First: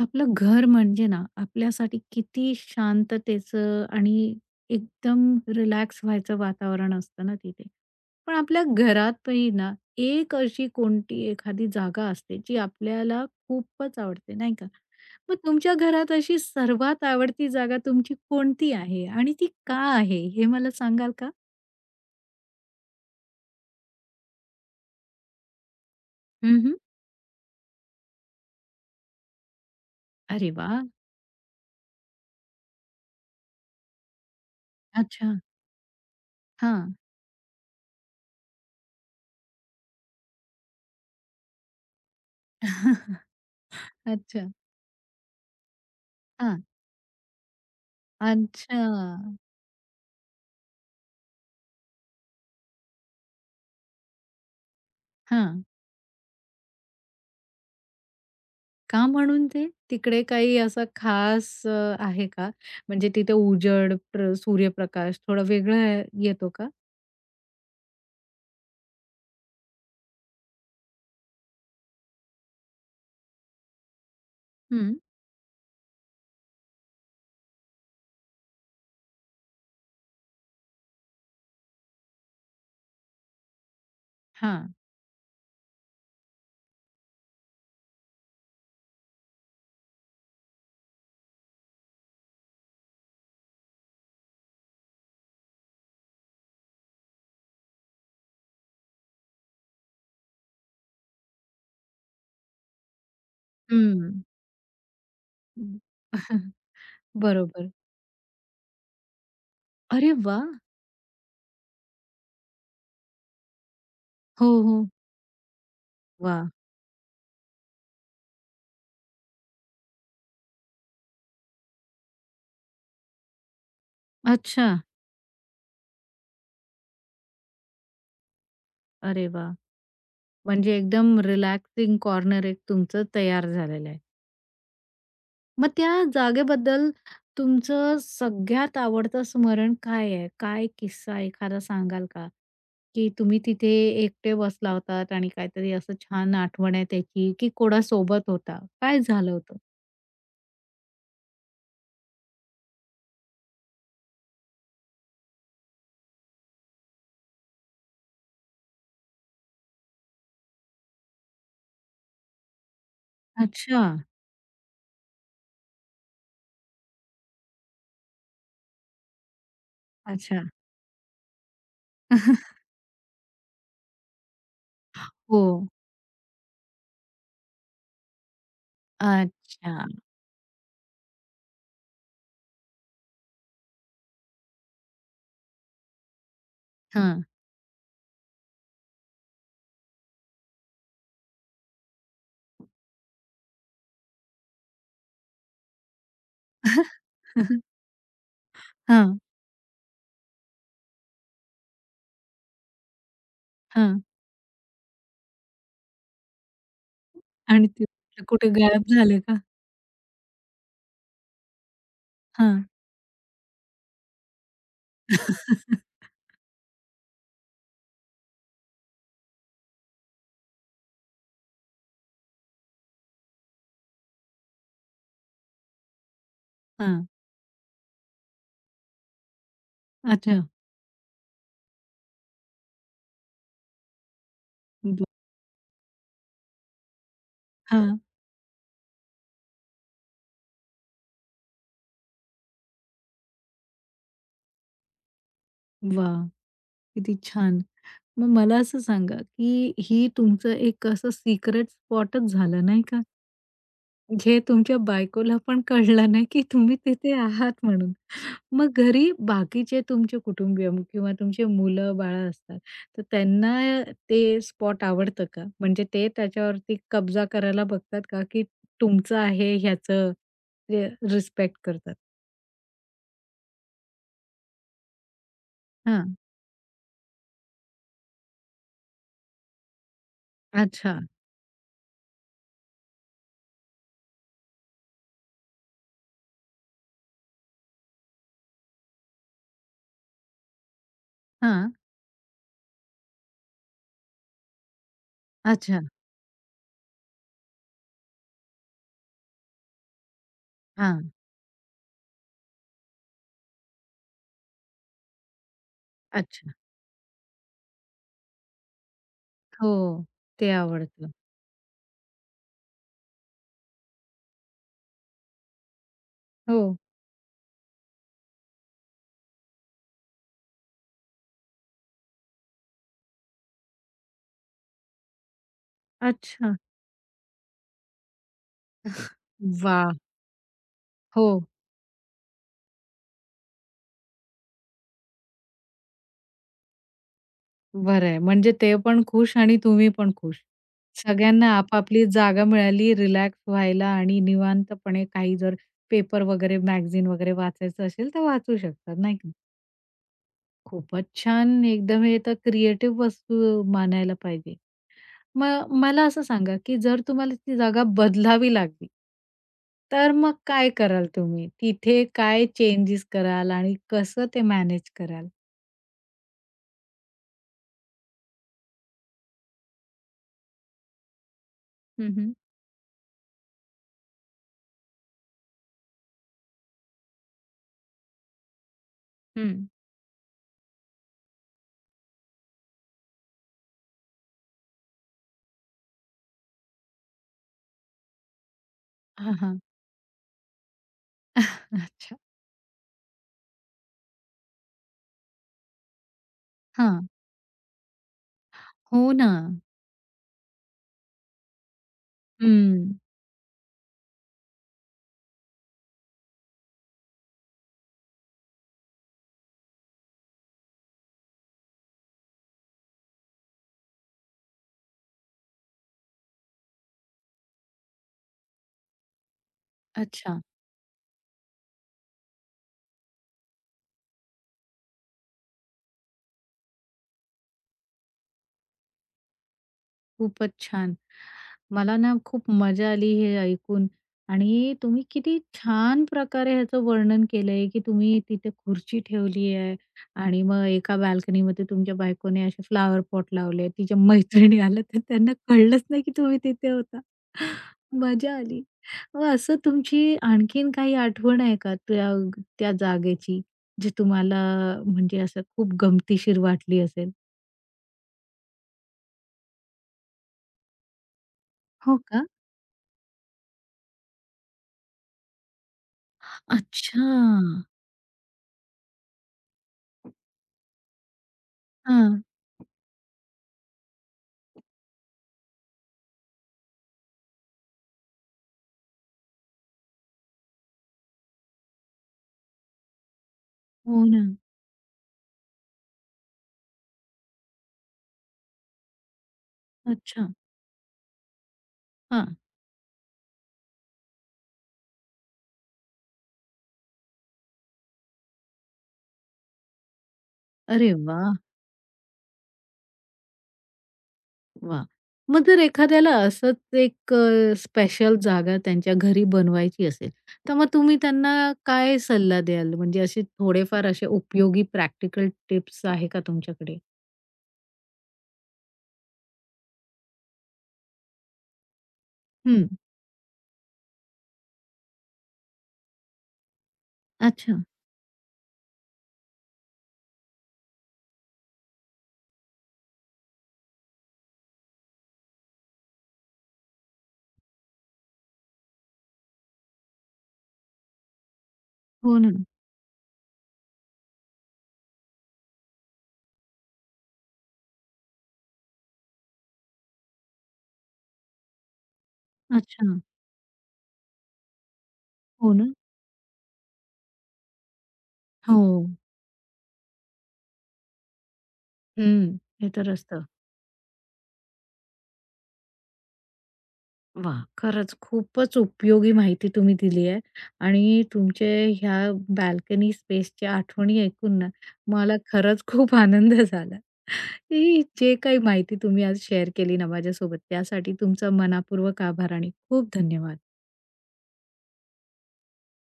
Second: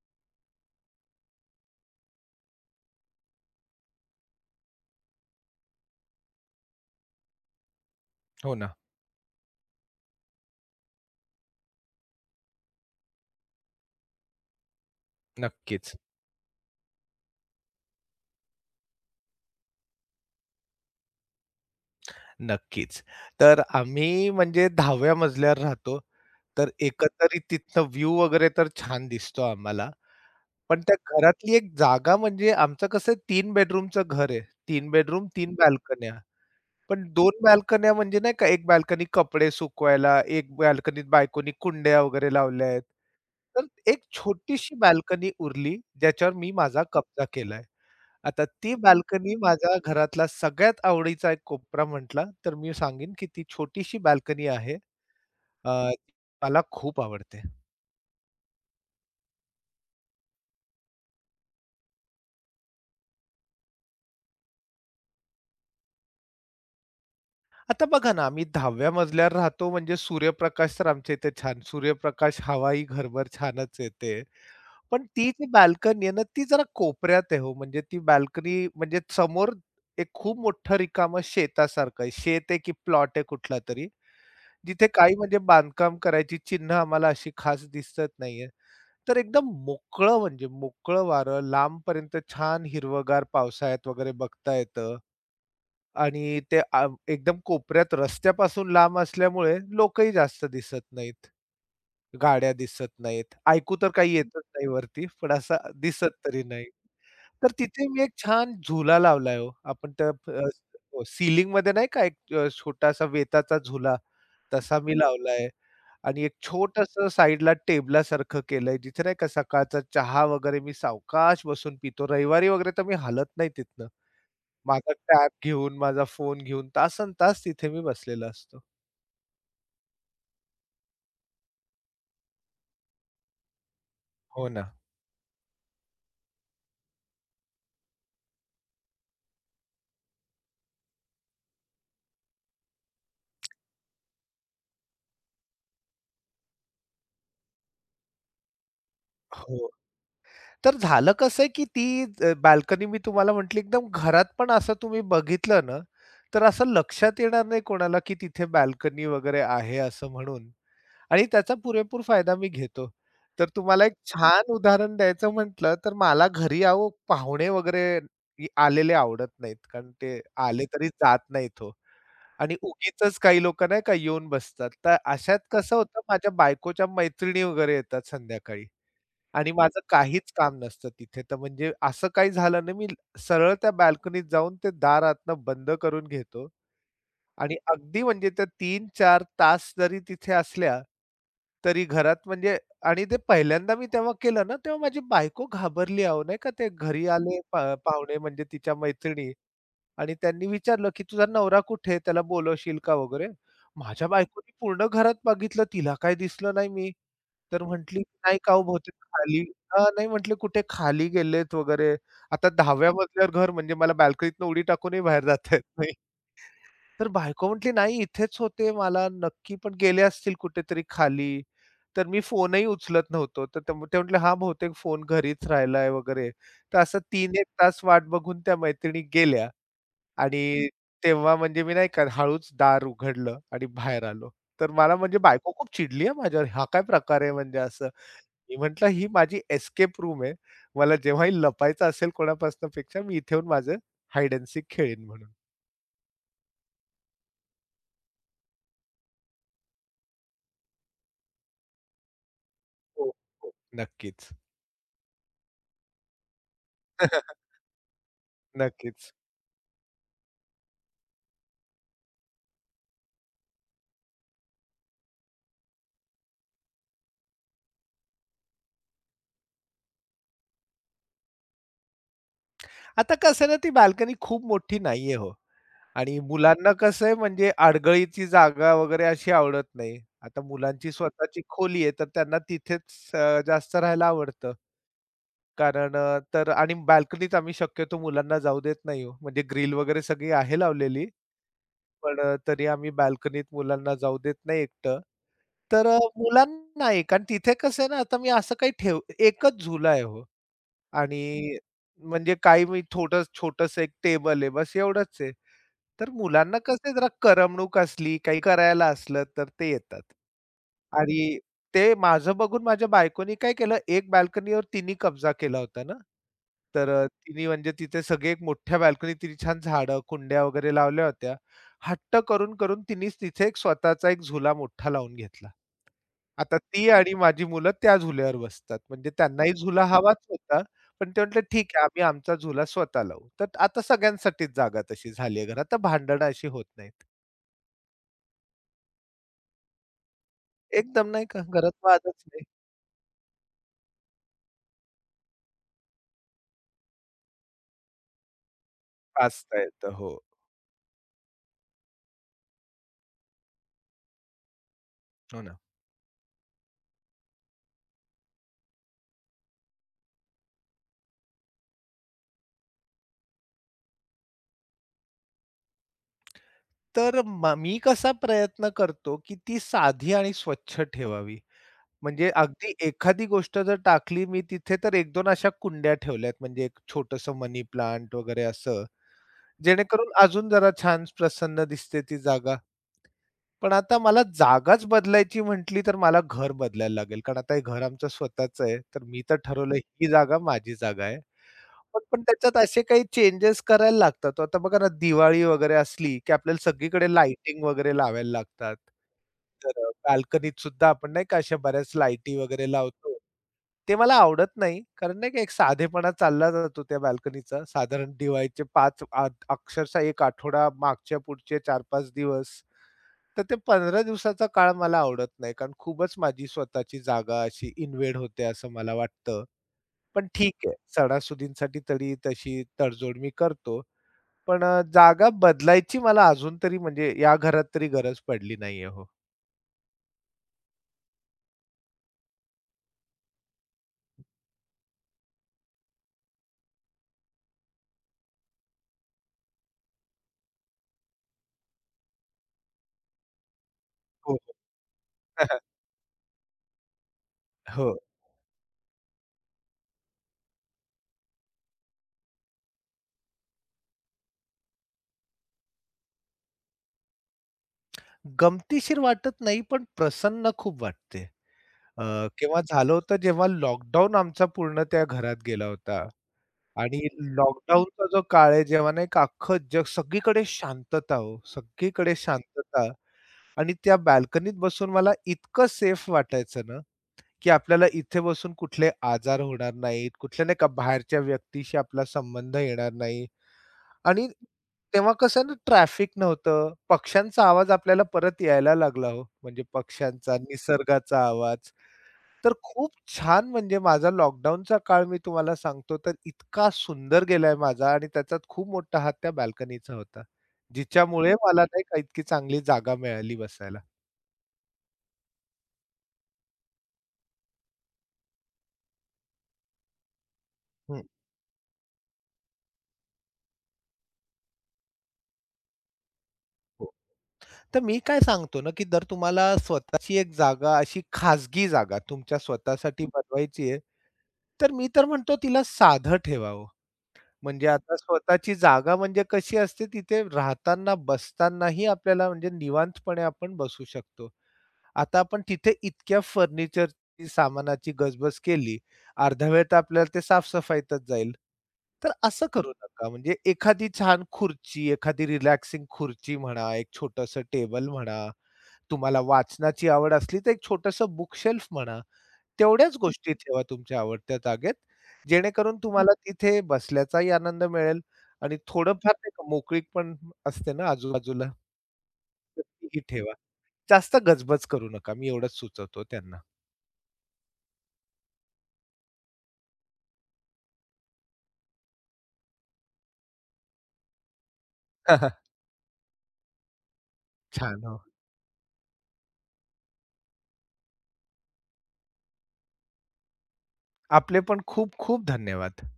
आपलं घर म्हणजे ना, आपल्यासाठी किती शांततेचं आणि एकदम रिलॅक्स व्हायचं वातावरण असतं ना तिथे. पण हो आपल्या ना. घरातही ना, एक अशी कोणती एखादी जागा असते, जी आपल्याला खूपच आवडते, नाही का? मग तुमच्या नक्कीच, घरात अशी सर्वात आवडती जागा तुमची कोणती आहे आणि ती का आहे, हे मला सांगाल का? नक्कीच. तर आम्ही म्हणजे 10व्या मजल्यावर राहतो. तर हं. एकंदरीत तिथनं व्ह्यू वगैरे तर छान दिसतो आम्हाला. अरे वाह! पण त्या घरातली एक जागा म्हणजे आमचं कसं 3 बेडरूमचं घर आहे. तीन बेडरूम, अच्छा. तीन बाल्कन्या. हां. पण दोन बाल्कन्या म्हणजे नाही का, एक बाल्कनी कपडे सुकवायला, एक बाल्कनीत बायकोनी कुंड्या वगैरे लावल्या आहेत. तर एक अच्छा. छोटीशी बाल्कनी उरली, ज्याच्यावर मी अच्छा. माझा कब्जा केलाय. आता ती अच्छा. बाल्कनी माझा घरातला सगळ्यात आवडीचा एक कोपरा म्हटला, तर मी सांगेन की ती छोटीशी बाल्कनी आहे. हां. अ, मला खूप आवडते. का म्हणून ते? तिकडे काही असा खास आहे का? म्हणजे तिथे उजड, प्र सूर्यप्रकाश थोडा वेगळा येतो का? आता बघा ना, आम्ही 10व्या मजल्यावर राहतो म्हणजे सूर्यप्रकाश तर आमच्या इथे छान सूर्यप्रकाश हवा ही घरभर छानच येते. हं. पण ती जी बाल्कनी आहे ना, ती जरा कोपऱ्यात आहे हो. म्हणजे ती बाल्कनी म्हणजे समोर एक खूप मोठं रिकामं शेतासारखं आहे. शेत आहे की प्लॉट आहे कुठलातरी. हां. जिथे काही म्हणजे बांधकाम करायची चिन्ह आम्हाला अशी खास दिसत नाहीये. तर एकदम मोकळं म्हणजे मोकळं वारं, लांबपर्यंत छान हिरवंगार पावसाळ्यात वगैरे बघता येतं आणि ते एकदम कोपऱ्यात रस्त्यापासून लांब असल्यामुळे लोकही जास्त दिसत नाहीत. गाड्या दिसत नाहीत. ऐकू तर काही हं. येतच नाही वरती, पण असं दिसत तरी नाही. तर बरोबर. तिथे मी एक छान झुला लावलाय हो. अरे वा, हो, सीलिंगमध्ये नाही का एक छोटासा वेताचा झुला, हो, तसा हो. मी लावलाय. आणि एक वाह! छोटंसं साइडला टेबलासारखं केलंय, जिथे नाही का सकाळचा चहा वगैरे मी सावकाश बसून पितो. रविवारी वगैरे तर मी हलत नाही तिथनं. अच्छा. माझा टॅब घेऊन, माझा फोन घेऊन तासन तास तिथे मी बसलेला असतो. अरे वाह! म्हणजे एकदम रिलॅक्सिंग कॉर्नर एक तुमचं तयार झालेलं आहे. हो ना. मग त्या जागेबद्दल तुमचं सगळ्यात आवडतं स्मरण काय आहे? काय किस्सा एखादा सांगाल का? की तुम्ही तिथे एकटे बसला होतात आणि काहीतरी असं छान आठवण आहे त्याची, की कोणासोबत होता? काय झालं होतं? हो. तर झालं कसं आहे, की ती बाल्कनी मी तुम्हाला म्हटली एकदम घरात पण असं तुम्ही बघितलं ना, तर असं लक्षात येणार नाही कोणाला, की तिथे बाल्कनी वगैरे आहे असं म्हणून. आणि त्याचा पुरेपूर फायदा मी घेतो. तर अच्छा, तुम्हाला एक छान उदाहरण द्यायचं म्हटलं, तर मला घरी अहो पाहुणे वगैरे आलेले आवडत नाहीत. कारण ते अच्छा. आले तरी जात नाहीत हो. आणि उगीचच काही लोकं नाही का येऊन बसतात. तर अशात हो. कसं होतं माझ्या बायकोच्या मैत्रिणी वगैरे येतात संध्याकाळी आणि माझं अच्छा. काहीच काम नसतं तिथे. तर म्हणजे असं काही झालं नाही, मी सरळ त्या बाल्कनीत जाऊन ते दार आतनं बंद करून घेतो हां. आणि अगदी म्हणजे त्या 3-4 तास जरी तिथे असल्या, तरी घरात म्हणजे आणि ते पहिल्यांदा मी तेव्हा केलं ना, तेव्हा माझी बायको घाबरली अहो, नाही का ते घरी आले पाहुणे म्हणजे तिच्या हां, मैत्रिणी आणि त्यांनी विचारलं, "की तुझा नवरा कुठे आहे? त्याला बोलवशील का वगैरे?" हां. माझ्या बायकोनी पूर्ण घरात बघितलं, तिला काही दिसलं नाही मी. तर आणि ते म्हटली, "नाही कुठे का हो गायब बहुतेक झाले का? खाली." हां, नाही म्हटले, "कुठे खाली गेलेत वगैरे." आता हां. 10व्या मजल्यावर घर म्हणजे मला बाल्कनीतनं उडी टाकूनही बाहेर जाता. हां. तर बायको म्हटली, "नाही इथेच होते, मला नक्की पण गेले असतील कुठेतरी खाली." तर मी फोनही उचलत नव्हतो. तर ते ते म्हटले, "हां, बहुतेक फोन घरीच राहिलाय वगैरे." तर असं 3-1 तास वाट बघून त्या मैत्रिणी गेल्या अच्छा. आणि तेव्हा म्हणजे मी नाही का हळूच दार उघडलं आणि बाहेर आलो. तर मला म्हणजे बायको खूप चिडली आहे माझ्यावर. हा काय प्रकार आहे म्हणजे असं. हां. मी म्हटलं, "ही माझी एस्केप रूम आहे. मला जेव्हाही लपायचं असेल कोणापासून पेक्षा मी इथे येऊन माझं हाइड एंड सीक खेळीन म्हणून." वाह! किती छान. मग मला असं सांगा, की ही तुमचं एक असं सिक्रेट स्पॉटच झालं नाही का? हो, हो. नक्कीच. जे तुमच्या बायकोला पण कळलं नाही, की तुम्ही तिथे आहात म्हणून. मग घरी नक्कीच. बाकीचे तुमचे कुटुंबीय म- किंवा तुमचे मुलं-बाळं असतात, तर त्यांना ते स्पॉट आवडतं का? म्हणजे ते त्याच्यावरती कब्जा करायला बघतात का, की तुमचं आहे ह्याचं ते रिस्पेक्ट करतात? आता कसं आहे ना, ती बाल्कनी खूप मोठी नाहीये हो हां. आणि मुलांना कसं आहे म्हणजे आडगळीची जागा वगैरे अशी आवडत नाही. आता मुलांची अच्छा. स्वतःची खोली आहे, तर त्यांना तिथेच जास्त राहायला आवडतं. कारण तर आणि बाल्कनीत आम्ही शक्यतो मुलांना जाऊ देत नाही हो. म्हणजे ग्रिल वगैरे सगळी आहे लावलेली, हां. पण तरी आम्ही बाल्कनीत मुलांना जाऊ देत नाही एकटं. अच्छा. तर मुलांना नाही कारण तिथे कसं आहे ना, आता मी असं काही एकच झुला आहे हो. हां. आणि म्हणजे काही मी थोडं छोटंसं एक टेबल आहे, बस एवढंच आहे. तर अच्छा. मुलांना कसं आहे जरा करमणूक असली, काही करायला असलं तर ते हो. येतात. ते आवडतं. आणि ते माझं बघून माझ्या बायकोनी काय केलं, एक बाल्कनीवर तिनी कब्जा केला होता ना, हो. तर तिनी म्हणजे तिथे सगळे एक मोठ्या बाल्कनीत तिने छान झाडं, कुंड्या वगैरे लावल्या होत्या. हट्ट करून-करून तिनीच तिथे एक स्वतःचा एक झुला मोठा लावून घेतला. अच्छा. आता ती आणि माझी मुलं त्या झुल्यावर बसतात. म्हणजे त्यांनाही वा, झुला हवाच होता. पण ते हो. म्हटले, "ठीक आहे, आम्ही आमचा झुला स्वतः लावू." तर आता सगळ्यांसाठीच जागा तशी झाली आहे घरात. तर भांडणं अशी होत नाहीत. बरं आहे. म्हणजे ते पण खुश आणि तुम्ही पण खुश. एकदम नाही का, सगळ्यांना घरात आपापली वादच नाही. जागा मिळाली रिलॅक्स व्हायला आणि निवांतपणे काही जर पेपर वगैरे, मॅगझीन वगैरे वाचायचं असेल तर वाचू शकतात, नाही का? वाचता येतं. हो. खूपच छान. एकदम हे तर क्रिएटिव्ह वस्तू मानायला पाहिजे. हो ना. मग मला असं सांगा, की जर तुम्हाला ती जागा बदलावी लागली, तर मग काय कराल तुम्ही? तिथे काय चेंजेस कराल आणि कसं ते मॅनेज कराल? तर मी कसा प्रयत्न करतो, की ती साधी आणि स्वच्छ ठेवावी. हं, म्हणजे हं. अगदी एखादी गोष्ट जर टाकली मी तिथे, तर एक 2 अशा कुंड्या ठेवल्यात. म्हणजे एक छोटंसं मनी प्लांट वगैरे असं. हं. जेणेकरून अजून जरा छान प्रसन्न दिसते ती जागा. पण आता मला जागाच बदलायची म्हटली, तर मला घर बदलायला लागेल. कारण आता हे घर आमचं स्वतःचं आहे. तर मी हां, तर हां. ठरवलं ही जागा माझी जागा आहे. पण अच्छा. पण त्याच्यात असे काही चेंजेस करायला लागतात. आता बघा ना, दिवाळी वगैरे असली, की आपल्याला हां. सगळीकडे लाइटिंग वगैरे लावायला लागतात. हो ना. तर बाल्कनीत सुद्धा आपण नाही का अशा बऱ्याच लाईटी वगैरे हं. लावतो. ते मला आवडत नाही. कारण नाही का एक साधेपणा चालला जातो त्या बाल्कनीचा. साधारण दिवाळीचे 5 अक्षरशः 1 आठवडा मागच्या पुढचे 4-5 दिवस. तर ते 15 दिवसाचा काळ मला आवडत नाही. कारण खूपच माझी स्वतःची जागा अशी इन्व्हेड होते असं मला वाटतं. पण अच्छा. ठीक आहे, सणासुदींसाठी तरी तशी तडजोड मी करतो. पण जागा बदलायची मला अजून तरी म्हणजे या घरात तरी गरज पडली नाहीये हो. खूपच छान. मला ना खूप मजा आली हे ऐकून आणि तुम्ही किती छान प्रकारे ह्याचं वर्णन केलंय, की तुम्ही तिथे खुर्ची ठेवली आहे आणि मग एका बाल्कनीमध्ये तुमच्या बायकोने असे फ्लॉवर पॉट लावले. तिच्या हो, मैत्रिणी आल्या तर त्यांना हो. कळलंच नाही की तुम्ही तिथे होता. हो. मजा आली. मग असं तुमची आणखीन काही आठवण आहे का त्या त्या जागेची, जी तुम्हाला म्हणजे असं खूप गमतीशीर वाटली असेल? गमतीशीर वाटत नाही, पण प्रसन्न खूप वाटते. हो अ, का? केव्हा झालं होतं जेव्हा लॉकडाऊन आमचा पूर्ण त्या घरात गेला होता आणि अच्छा. लॉकडाऊनचा जो काळ आहे जेव्हा नाही का अख्खं जग सगळीकडे शांतता हो, सगळीकडे हां. शांतता आणि त्या बाल्कनीत बसून मला इतकं सेफ वाटायचं ना की आपल्याला इथे बसून कुठले आजार होणार नाहीत, कुठल्या नाही का बाहेरच्या व्यक्तीशी आपला संबंध येणार नाही हो ना. आणि तेव्हा कसं ना ट्रॅफिक नव्हतं. पक्ष्यांचा आवाज आपल्याला परत यायला लागला हो, म्हणजे अच्छा. पक्ष्यांचा, निसर्गाचा आवाज. हां. तर खूप छान म्हणजे माझा लॉकडाऊनचा काळ मी तुम्हाला सांगतो तर इतका सुंदर गेलाय माझा आणि त्याच्यात खूप मोठा हात त्या बाल्कनीचा होता. अरे जिच्यामुळे वाह! मला नाही का इतकी चांगली जागा मिळाली बसायला. वाह! मग जर एखाद्याला असंच एक स्पेशल जागा त्यांच्या घरी बनवायची असेल, तर मग तुम्ही हं. त्यांना काय सल्ला द्याल? म्हणजे असे थोडेफार असे उपयोगी प्रॅक्टिकल टिप्स आहे का तुमच्याकडे? तर मी काय सांगतो ना, की जर तुम्हाला स्वतःची एक जागा, अशी खाजगी जागा तुमच्या हं. स्वतःसाठी बनवायची आहे, तर मी तर म्हणतो तिला साधं ठेवा हो. अच्छा. म्हणजे आता स्वतःची जागा म्हणजे कशी असते, तिथे राहताना, बसतानाही आपल्याला म्हणजे निवांतपणे आपण बसू शकतो. आता आपण तिथे इतक्या फर्निचरची, सामानाची गजबज केली, अर्धा वेळ तर आपल्याला ते साफ जाईल. तर हो ना. असं करू नका. म्हणजे एखादी छान खुर्ची, एखादी रिलॅक्सिंग खुर्ची म्हणा, एक छोटंसं टेबल म्हणा, तुम्हाला वाचनाची आवड असली तर एक छोटंसं बुकशेल्फ म्हणा, अच्छा. तेवढ्याच गोष्टी ठेवा तुमच्या आवडत्या जागेत, हो ना. जेणेकरून तुम्हाला तिथे बसल्याचाही आनंद मिळेल आणि हो. थोडंफार नाही का मोकळीक पण असते ना आजूबाजूला, हं, तर हे तर तीही असतं. ठेवा. जास्त गजबज करू नका, मी एवढंच सुचवतो त्यांना. वाह! खरंच खूपच उपयोगी माहिती तुम्ही दिली आहे आणि तुमचे ह्या बाल्कनी स्पेसच्या आठवणी ऐकून ना, मला खरंच खूप आनंद झाला. ही छान, हो. जे काही माहिती तुम्ही आज शेअर केली ना माझ्यासोबत, त्यासाठी तुमचा मनःपूर्वक आभार आणि खूप धन्यवाद. आपले पण खूप खूप धन्यवाद.